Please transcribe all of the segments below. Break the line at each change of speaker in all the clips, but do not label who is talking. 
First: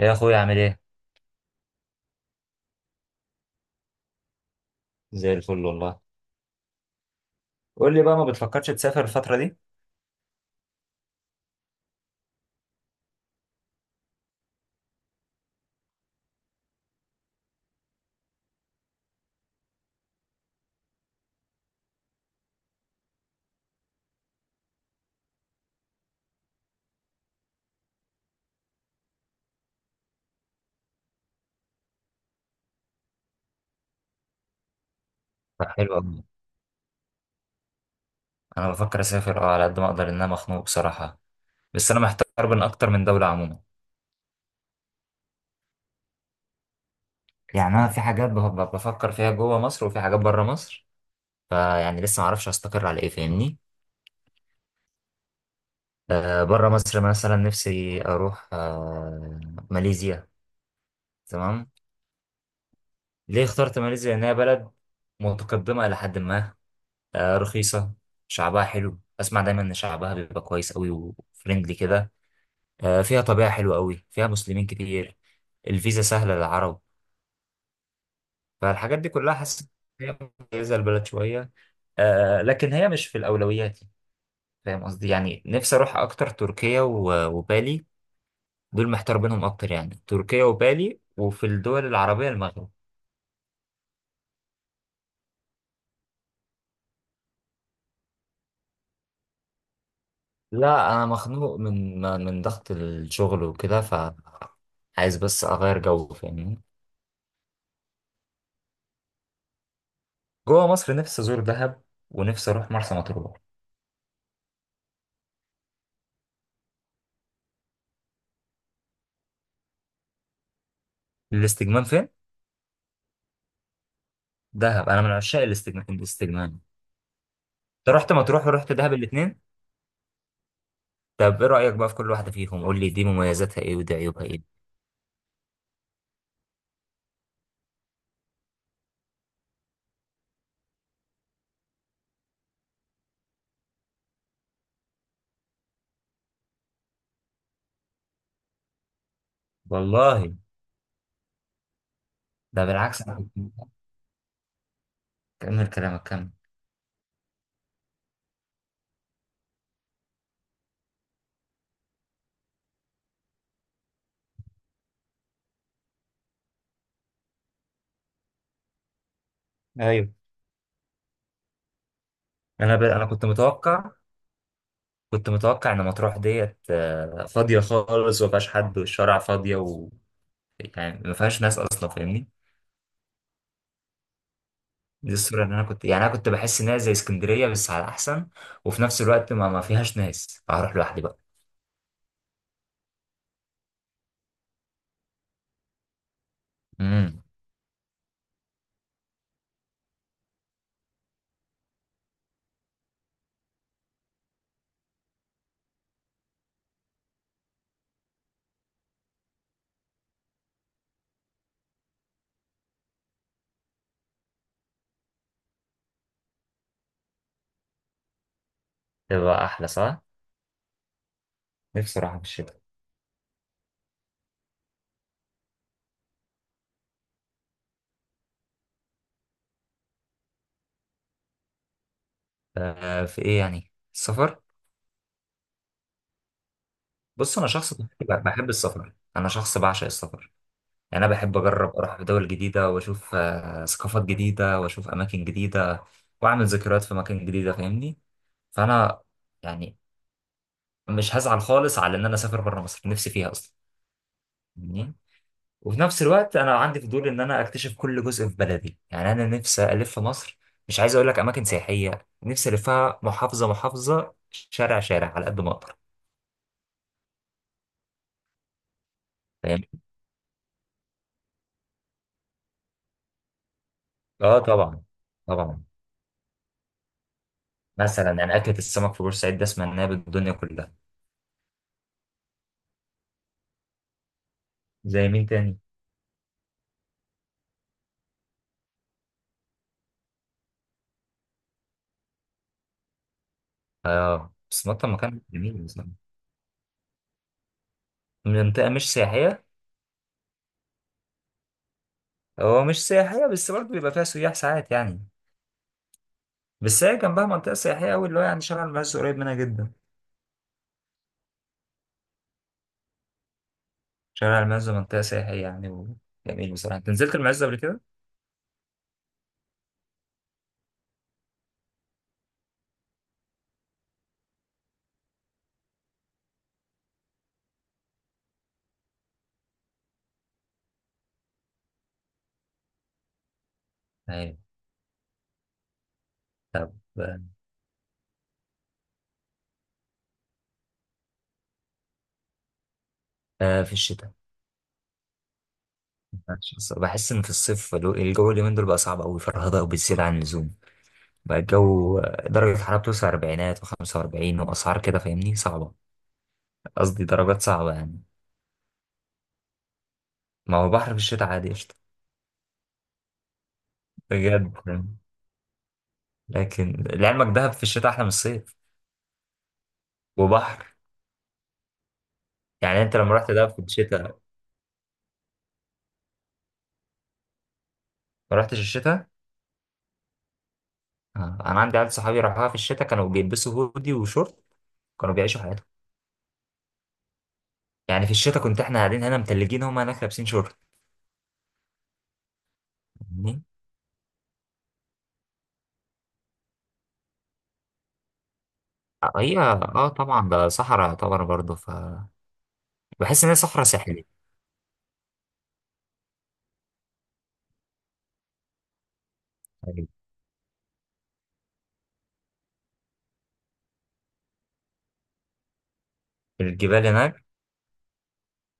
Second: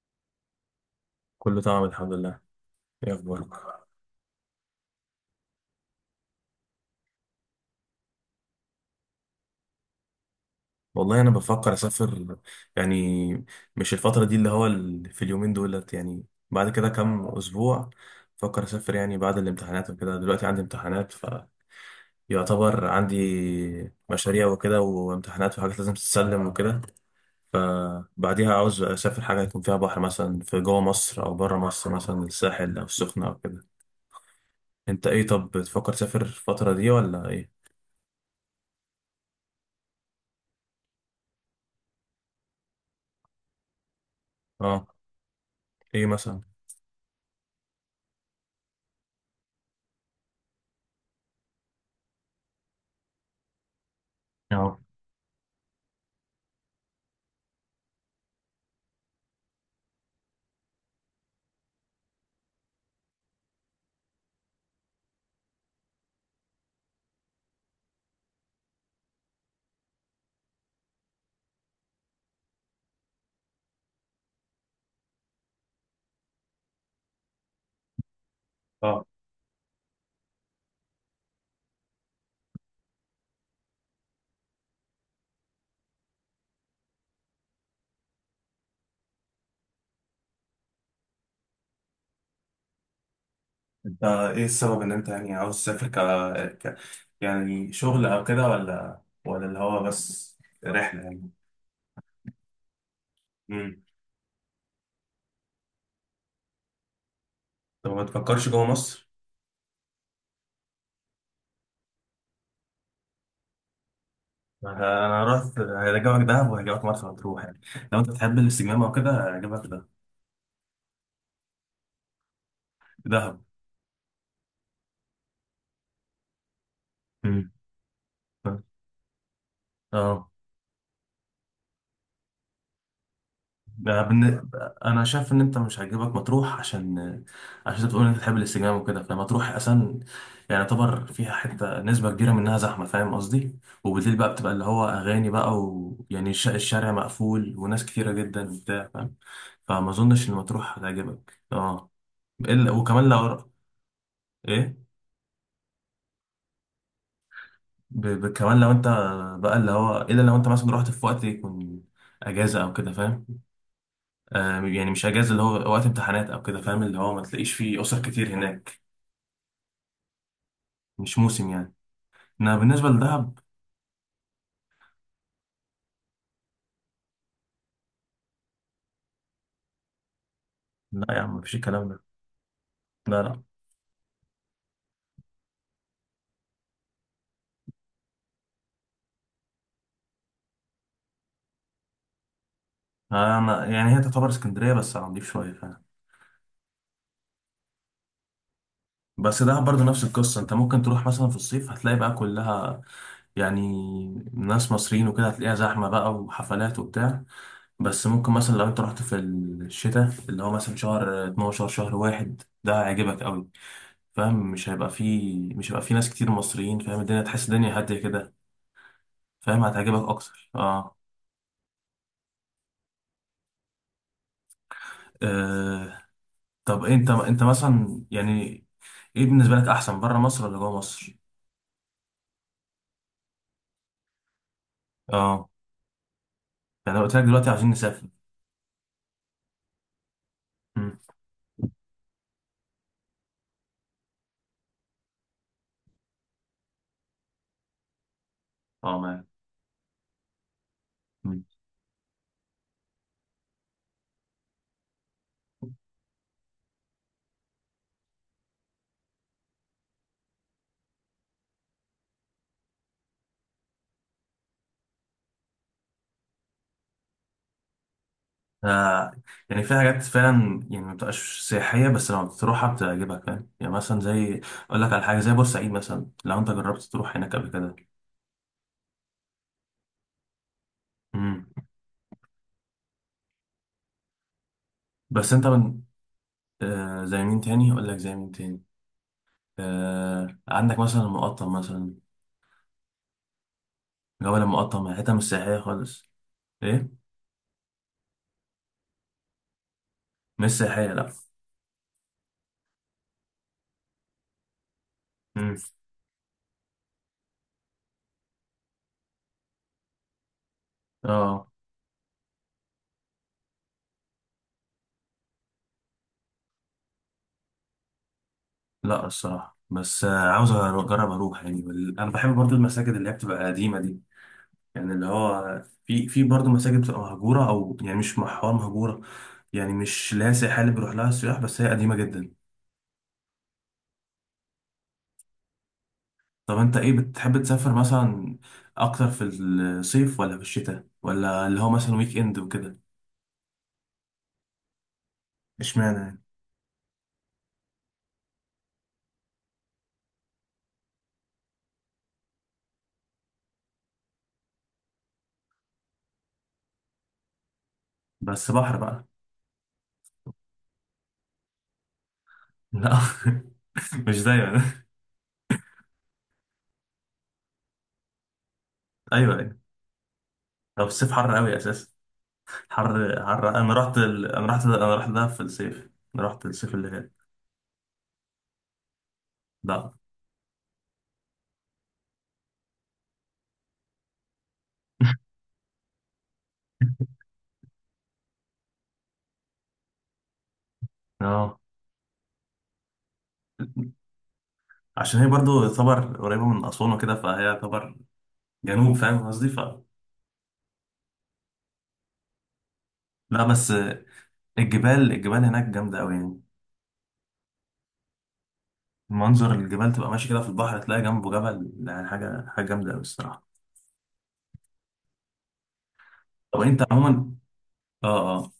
يا اخويا عامل ايه؟
كله تمام الحمد لله. ايه اخبارك؟
زي الفل والله. قول لي بقى، ما بتفكرش تسافر الفترة دي؟
والله انا بفكر اسافر يعني مش الفتره دي، اللي هو في اليومين دولت يعني بعد كده كام اسبوع. بفكر اسافر يعني بعد الامتحانات وكده. دلوقتي عندي امتحانات فيعتبر عندي مشاريع وكده وامتحانات وحاجات لازم تتسلم وكده. فبعديها عاوز اسافر حاجه يكون فيها بحر مثلا، في جوه مصر او بره مصر، مثلا الساحل او السخنه او كده. انت ايه؟ طب
طب
بتفكر
حلو
تسافر
قوي.
الفتره دي ولا ايه؟
انا بفكر اسافر، اه، على قد ما اقدر، ان انا مخنوق بصراحه. بس انا محتار بين اكتر من دوله عموما.
اه. ايه مثلا؟
يعني انا في حاجات بفكر فيها جوه مصر وفي حاجات بره مصر. فيعني لسه ما اعرفش استقر على ايه، فاهمني؟ بره مصر مثلا نفسي اروح ماليزيا. تمام. ليه اخترت ماليزيا؟ لانها بلد متقدمه الى حد ما، رخيصه، شعبها حلو، اسمع دايما ان شعبها بيبقى كويس قوي وفريندلي كده. فيها طبيعة حلوة قوي، فيها مسلمين كتير، الفيزا سهلة للعرب. فالحاجات
اه.
دي كلها حاسس إن هي مميزة البلد شوية. لكن هي مش في الأولويات، فاهم قصدي؟ يعني نفسي أروح أكتر تركيا وبالي. دول محتار بينهم أكتر، يعني تركيا وبالي، وفي الدول العربية المغرب.
انت ايه السبب ان انت يعني عاوز تسافر ك... يعني شغل او كده ولا اللي هو بس
لا
رحلة
أنا
يعني؟
مخنوق من ضغط الشغل وكده،
امم.
ف عايز بس أغير جو، فاهمني؟
طب ما تفكرش جوه مصر؟
جوه مصر نفسي أزور دهب، ونفسي أروح مرسى مطروح.
انا أنا رحت هرجعك دهب وهرجعك مرسى مطروح يعني. لو انت بتحب الاستجمام او كده هرجعك ده.
الاستجمام فين؟
دهب.
دهب. أنا من عشاق الاستجمام الاستجمام.
مم.
انت رحت مطروح ورحت دهب الاثنين؟
اه.
طب ايه رأيك بقى في كل واحدة فيهم؟ قول لي دي مميزاتها ايه ودي
بقى
عيوبها
بالن-
ايه.
انا شايف ان انت مش هيعجبك مطروح، عشان عشان انت بتقول ان انت بتحب الاستجمام وكده. فمطروح اصلا يعني يعتبر فيها حته، نسبه كبيره منها زحمه، فاهم قصدي؟ وبالليل بقى بتبقى اللي هو اغاني بقى، ويعني الشارع مقفول وناس كتيره جدا وبتاع، فاهم؟ فما اظنش ان
والله
مطروح هتعجبك. اه.
ده
الا
بالعكس،
وكمان لو. ايه؟
كمل كلامك كمل.
كمان لو انت بقى اللي هو، الا لو انت مثلا رحت في وقت يكون اجازه او كده، فاهم؟ آه، يعني مش اجازه، اللي هو وقت امتحانات او كده، فاهم اللي هو ما تلاقيش فيه اسر كتير هناك.
ايوه،
مش موسم يعني. انا بالنسبه
انا كنت
لدهب.
متوقع، كنت متوقع ان مطروح ديت فاضية خالص وما فيهاش حد والشارع فاضية و يعني ما
لا يا عم،
فيهاش
مفيش
ناس
الكلام
اصلا،
ده.
فاهمني؟
لا.
دي الصورة اللي انا كنت، يعني انا كنت بحس انها زي اسكندرية بس على احسن، وفي نفس الوقت ما فيهاش ناس فهروح لوحدي بقى.
آه، انا يعني هي تعتبر اسكندريه بس على نضيف شويه، فاهم؟
امم.
بس دهب برضه نفس القصه. انت ممكن تروح مثلا في الصيف هتلاقي بقى كلها يعني ناس مصريين وكده، هتلاقيها زحمه بقى وحفلات وبتاع. بس ممكن مثلا لو انت رحت في الشتاء، اللي هو مثلا شهر 12 شهر واحد، ده هيعجبك قوي. فاهم؟ مش هيبقى فيه، مش هيبقى فيه ناس كتير مصريين، فاهم؟ الدنيا، تحس الدنيا هادية كده.
تبقى
فاهم،
احلى، صح؟
هتعجبك أكتر. اه.
نفسي اروح في الشتاء.
آه. طب أنت، أنت مثلا يعني إيه بالنسبة لك أحسن، بره مصر ولا جوه مصر؟
في ايه يعني السفر؟
اه. يعني لو قلت لك
بص، انا
دلوقتي عاوزين
شخص
نسافر.
بحب السفر، انا شخص بعشق السفر.
مم.
يعني انا بحب اجرب اروح دول جديده واشوف ثقافات جديده واشوف اماكن جديده واعمل ذكريات في اماكن جديده، فاهمني؟
اه،
فانا
معاك.
يعني مش هزعل
مم.
خالص على ان انا اسافر بره مصر، نفسي فيها اصلا، فاهمني؟ وفي نفس الوقت انا عندي فضول ان انا اكتشف كل جزء في بلدي. يعني انا نفسي الف مصر، مش عايز اقول لك اماكن سياحيه، نفسي الفها محافظه محافظه، شارع شارع، على قد ما اقدر،
آه.
فاهم؟
يعني في حاجات فعلا يعني ما بتبقاش سياحية، بس لما بتروحها بتعجبك، فاهم يعني؟ مثلا
اه
زي، أقول
طبعا.
لك على حاجة زي
طبعا،
بورسعيد مثلا، لو أنت جربت تروح هناك قبل كده.
مثلا يعني أكلة السمك في بورسعيد ده سمعناها بالدنيا كلها.
مم.
زي مين
بس أنت
تاني؟
من، آه زي مين تاني؟ أقول لك زي مين تاني، آه عندك مثلا المقطم مثلا. جبل
بس
المقطم هي
مطعم
حتة
مكان
مش سياحية
جميل بصراحة.
خالص. ايه،
منطقة مش سياحية.
مش سياحية، لا.
هو مش سياحية، بس برضه بيبقى فيها سياح ساعات يعني.
مم.
بس هي جنبها منطقة سياحية أوي، اللي هو يعني شارع المعز قريب منها جدا.
اه.
شارع المعز منطقة سياحية يعني، وجميل بصراحة. أنت نزلت المعز قبل كده؟
لا الصراحة، بس آه عاوز اجرب اروح يعني. انا بحب برضو المساجد اللي هي بتبقى قديمة دي، يعني اللي هو في في برضو مساجد بتبقى مهجورة، او يعني مش محور مهجورة، يعني مش لا سياحية اللي بيروح لها السياح، بس هي قديمة جدا.
أيوة.
طب
طب
انت ايه، بتحب تسافر مثلا اكتر في الصيف ولا في الشتاء، ولا اللي هو مثلا ويك اند وكده؟
في الشتاء.
اشمعنى يعني؟
بحس إن في الصيف الجو اليومين دول بقى صعب أوي، فرهضة وبتزيد عن اللزوم. بقى الجو درجة الحرارة بتوصل أربعينات وخمسة وأربعين وأسعار كده، فاهمني؟ صعبة. قصدي درجات صعبة يعني.
بس بحر بقى؟
ما هو بحر في الشتاء عادي قشطة.
لا. مش
بجد،
دايما.
لكن لعلمك دهب في الشتاء أحلى من الصيف.
ايوه ايوه.
وبحر.
هو في الصيف حر قوي اساسا.
يعني أنت لما
حر.
رحت
حر.
دهب في
انا رحت
الشتاء؟
انا رحت، انا رحت دهب في الصيف. انا رحت الصيف اللي فات.
ما رحتش الشتاء؟
لا.
آه. أنا عندي عيال صحابي راحوها في الشتاء، كانوا بيلبسوا هودي وشورت، كانوا بيعيشوا حياتهم. يعني في الشتاء كنت إحنا قاعدين هنا متلجين، هم هناك لابسين شورت،
اه،
فاهمني؟
عشان هي برضو تعتبر قريبه من اسوان وكده، فهي تعتبر جنوب فاهم
هي
قصدي ف.
اه طبعا ده صحراء يعتبر برضه ف بحس ان هي
لا
صحراء
بس،
ساحلية.
الجبال هناك جامده قوي يعني. منظر
يعني
الجبال، تبقى ماشي كده في البحر تلاقي جنبه جبل، يعني حاجه، حاجه جامده قوي الصراحه. طب انت
الجبال هناك.
عموما. اه. آه.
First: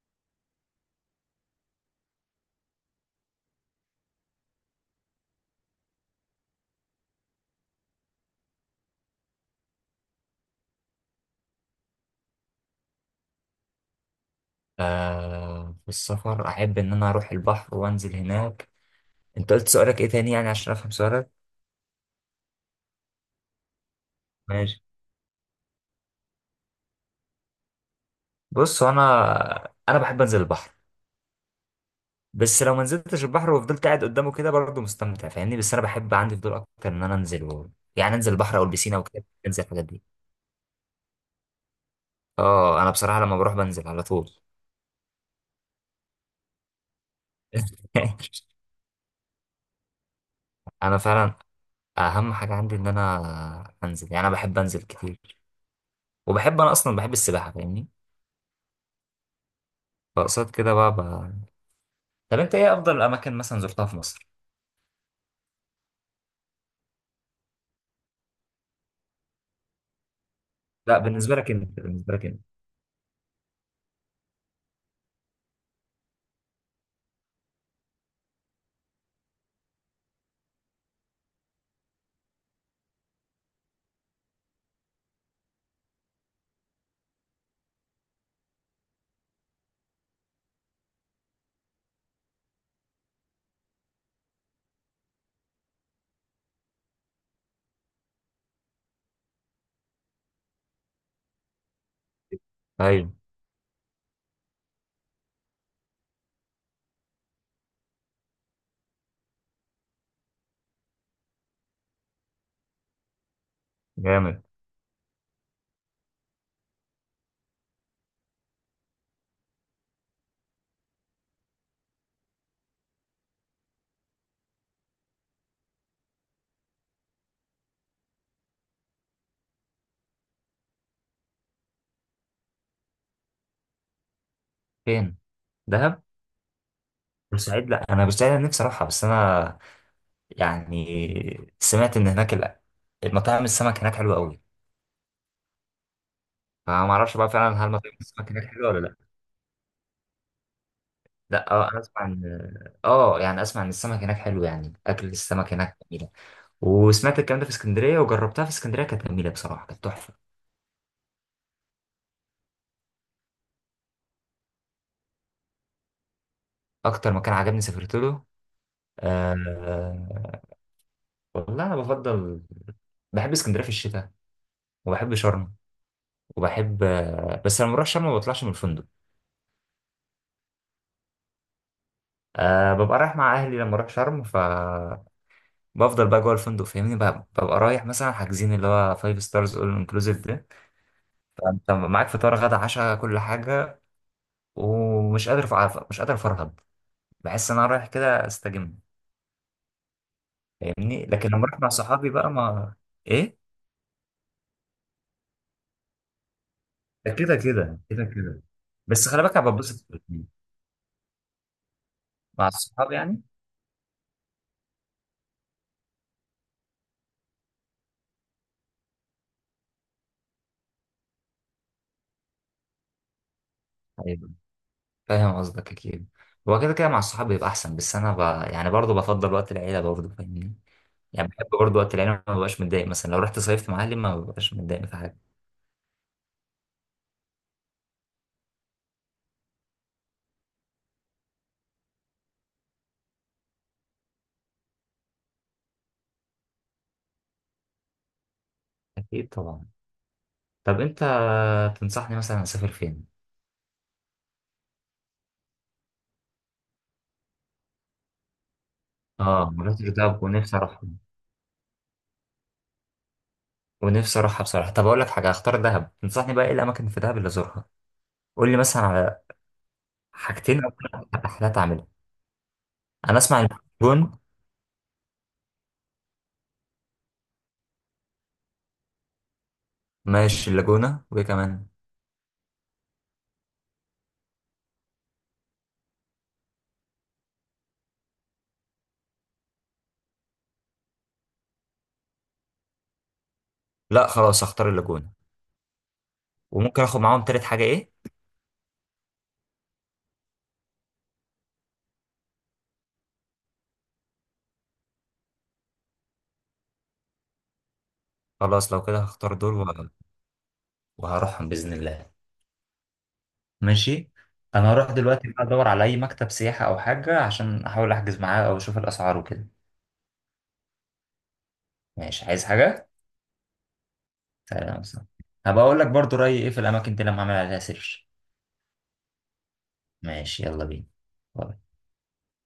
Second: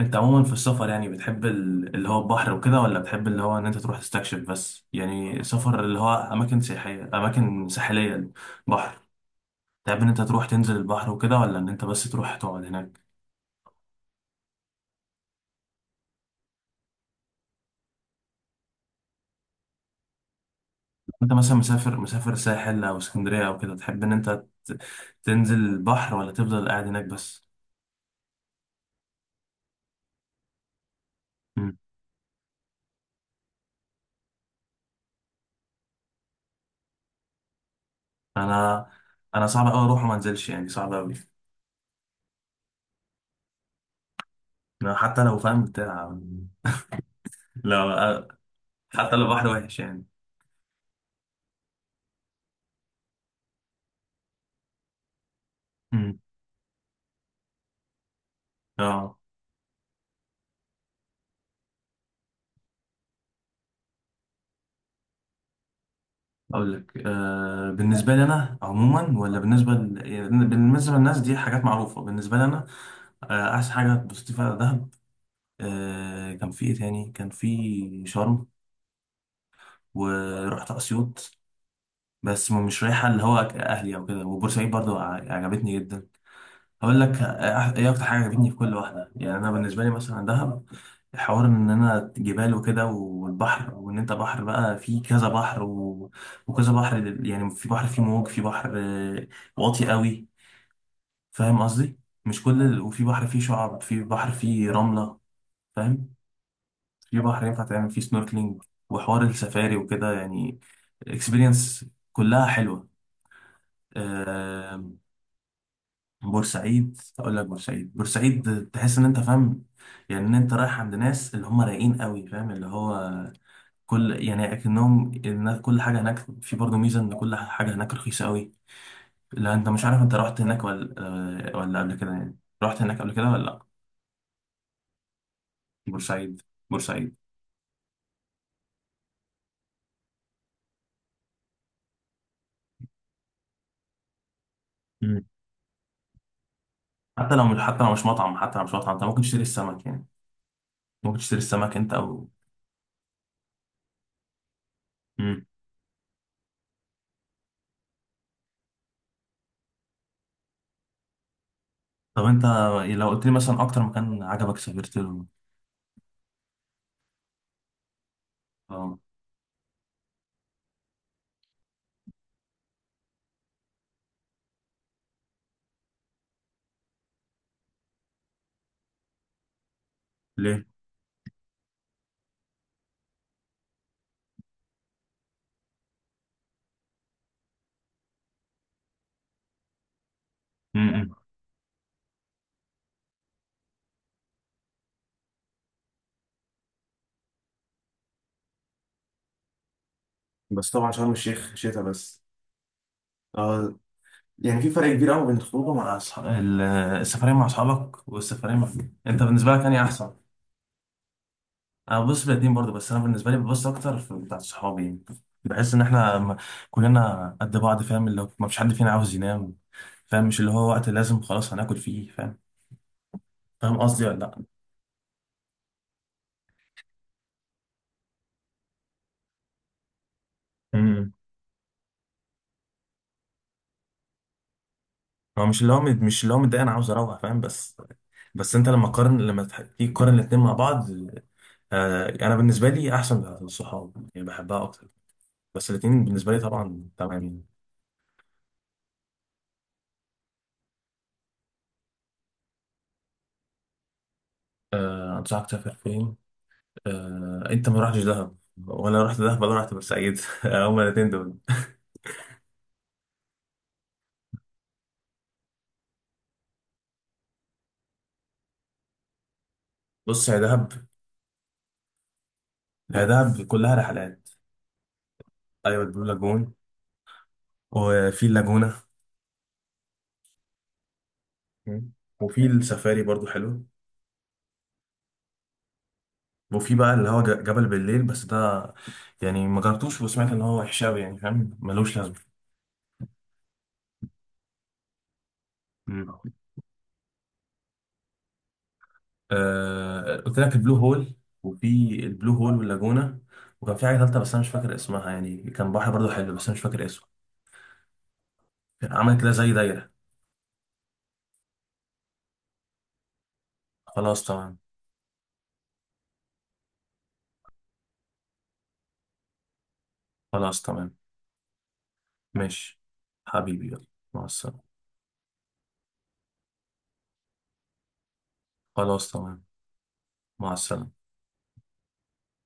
انت عموما في السفر يعني بتحب اللي هو البحر وكده، ولا بتحب اللي هو ان انت تروح تستكشف بس، يعني سفر اللي هو اماكن سياحية، اماكن ساحلية، بحر؟ تحب ان انت تروح تنزل البحر وكده، ولا ان انت بس تروح تقعد هناك؟
في السفر احب ان انا اروح البحر وانزل هناك. انت قلت سؤالك ايه تاني يعني عشان افهم سؤالك؟
انت مثلا مسافر ساحل او اسكندرية او كده، تحب ان انت
ماشي.
تنزل البحر، ولا تفضل قاعد هناك بس؟
بص، هو انا بحب انزل البحر.
مم.
بس لو ما نزلتش البحر وفضلت قاعد قدامه كده برضه مستمتع، فاهمني؟ بس انا بحب، عندي فضول اكتر ان انا يعني انزل البحر او
انا،
البسينه وكده،
انا
انزل
صعب قوي
الحاجات
اروح
دي.
وما انزلش يعني، صعب قوي.
اه انا بصراحه لما بروح بنزل على طول.
حتى لو فاهم بتاع. لا. حتى لو بحر وحش يعني.
انا فعلا اهم حاجه عندي ان انا انزل، يعني انا بحب انزل كتير.
مم.
وبحب، انا اصلا بحب السباحه، فاهمني؟
اه.
فقصاد كده بقى، طب انت ايه افضل الاماكن مثلا زرتها في مصر؟
اقول لك، آه بالنسبه لي انا عموما، ولا بالنسبه يعني بالنسبه
لا
للناس
بالنسبه
دي
لك
حاجات
انت،
معروفه،
بالنسبه لك
بالنسبه
انت.
لي انا؟ آه، احسن حاجه اتبسطت فيها دهب. آه، كان في ايه تاني؟ كان في شرم. ورحت اسيوط، بس مش رايحه اللي هو اهلي او كده. وبورسعيد برضو عجبتني جدا. هقول لك ايه اكتر حاجه عجبتني في كل واحده. يعني انا بالنسبه لي مثلا دهب، حوار ان انا جبال وكده والبحر، وان انت بحر بقى، في كذا بحر و... وكذا بحر يعني في بحر فيه موج، في بحر آه، واطي قوي، فاهم قصدي؟ مش كل وفي
ايوه.
بحر فيه شعاب، في بحر فيه رمله، فاهم؟ في بحر ينفع تعمل فيه سنوركلينج، وحوار السفاري وكده يعني، اكسبيرينس. كلها حلوه.
جامد.
آه. بورسعيد، اقول لك بورسعيد. بورسعيد تحس ان انت فاهم يعني ان انت رايح عند ناس اللي هم رايقين قوي، فاهم؟ اللي هو كل يعني اكنهم الناس. كل حاجه هناك في برضه ميزه ان كل حاجه هناك رخيصه قوي. لا انت مش عارف، انت رحت هناك ولا، ولا قبل كده؟ يعني رحت هناك قبل كده ولا لا؟
فين؟ دهب؟
بورسعيد. بورسعيد.
بورسعيد؟ لا انا بورسعيد انا نفسي اروحها، بس انا يعني سمعت ان هناك المطاعم السمك هناك حلوه قوي.
مم.
فما اعرفش بقى
حتى لو
فعلا
مش،
هل
حتى لو
مطاعم
مش
السمك
مطعم،
هناك
حتى لو
حلوه
مش
ولا
مطعم انت
لا.
ممكن تشتري السمك يعني. ممكن تشتري
لا اه
السمك
انا
انت
اسمع
او.
ان اه يعني اسمع ان السمك هناك حلو، يعني اكل
مم.
السمك هناك جميله. وسمعت الكلام ده في اسكندريه وجربتها في اسكندريه، كانت جميله بصراحه، كانت تحفه.
طب انت، لو قلت لي مثلا اكتر مكان عجبك سافرت له.
اكتر مكان عجبني سافرت له؟
اه.
آه. والله انا بفضل، بحب اسكندريه في الشتاء، وبحب شرم، وبحب، بس لما بروح شرم ما بطلعش من الفندق.
ليه؟
أه، ببقى رايح مع اهلي لما اروح شرم، ف بفضل بقى جوه الفندق، فاهمني؟ ببقى رايح مثلا حاجزين اللي هو فايف ستارز اول انكلوسيف ده، فانت معاك فطار غدا عشاء كل حاجه، ومش قادر مش قادر افرهد. بحس ان انا رايح كده استجم،
بس طبعا
فاهمني؟
شرم
لكن لما
الشيخ
اروح مع
شتاء
صحابي
بس.
بقى ما ايه،
اه. يعني في فرق كبير قوي بين الخروج مع اصحاب
ده
السفرية
كده
مع
كده كده
اصحابك،
كده.
والسفرية مع.
بس
انت
خلي بالك انا
بالنسبة لك انهي
ببسط في
احسن؟
الاتنين.
انا ببص
مع
الاتنين برضو، بس
الصحاب
انا
يعني.
بالنسبة لي ببص اكتر في بتاعت صحابي يعني. بحس ان احنا كلنا قد بعض، فاهم اللي هو ما فيش حد فينا عاوز ينام، فاهم؟ مش اللي هو وقت لازم خلاص هناكل فيه، فاهم؟ فاهم قصدي ولا
هيبقى-
لا؟
فاهم قصدك اكيد. هو كده كده مع الصحاب بيبقى احسن، بس يعني برضه بفضل وقت العيله برضه، فاهمني؟
امم.
يعني بحب برضه وقت العيلة، ما ببقاش متضايق. مثلا لو رحت صيفت مع أهلي ما ببقاش متضايق في حاجة.
هو مش اللي هو مش اللي هو متضايق، انا عاوز اروح فاهم بس، بس انت لما قارن، لما تيجي تقارن الاتنين مع بعض. آه، انا بالنسبه لي احسن بتاعت الصحاب يعني، بحبها اكتر. بس الاثنين بالنسبه لي طبعا تمام يعني.
أكيد طبعا. طب أنت تنصحني مثلا أسافر فين؟
أه انصحك تسافر فين. أه، انت ما رحتش دهب، ولا رحت دهب
آه
ولا
ما
رحت
رحتش
بورسعيد؟
دهب ونفسي
هما
أروحها،
الاثنين دول.
ونفسي أروحها بصراحة. طب أقول لك حاجة، هختار دهب. تنصحني بقى إيه الأماكن في دهب اللي أزورها؟ قول لي مثلا على
بص يا
حاجتين أو
دهب.
ثلاث رحلات أعملها.
يا
أنا أسمع
دهب كلها
اللاجون.
رحلات. ايوه البلو لاجون. وفي اللاجونه.
ماشي اللاجونة، وإيه كمان؟
مم. وفي السفاري برضو حلو. وفي بقى اللي هو جبل بالليل، بس ده يعني ما جربتوش، وسمعت ان هو وحش أوي يعني، فاهم ملوش لازمه.
لا خلاص هختار اللاجونة،
مم.
وممكن آخد معاهم تالت حاجة إيه؟
آه قلت لك البلو هول. وفي، البلو هول واللاجونة. وكان في حاجة تالتة بس أنا مش فاكر اسمها، يعني كان بحر برضو حلو، بس أنا مش فاكر اسمه.
خلاص لو
كان
كده
عمل كده
هختار
زي
دول
دايرة.
وهروحهم بإذن الله. ماشي.
خلاص تمام.
انا هروح دلوقتي بقى ادور على اي مكتب سياحة او حاجة عشان احاول احجز معاه او اشوف الاسعار وكده.
خلاص تمام.
ماشي، عايز
ماشي.
حاجة؟
حبيبي يلا، مع السلامة.
سلام سلام. هبقى اقول لك برضو رأيي ايه في الاماكن دي لما اعمل عليها سيرش.
خلاص تمام.
ماشي
مع
يلا بينا.
السلامة.
باي.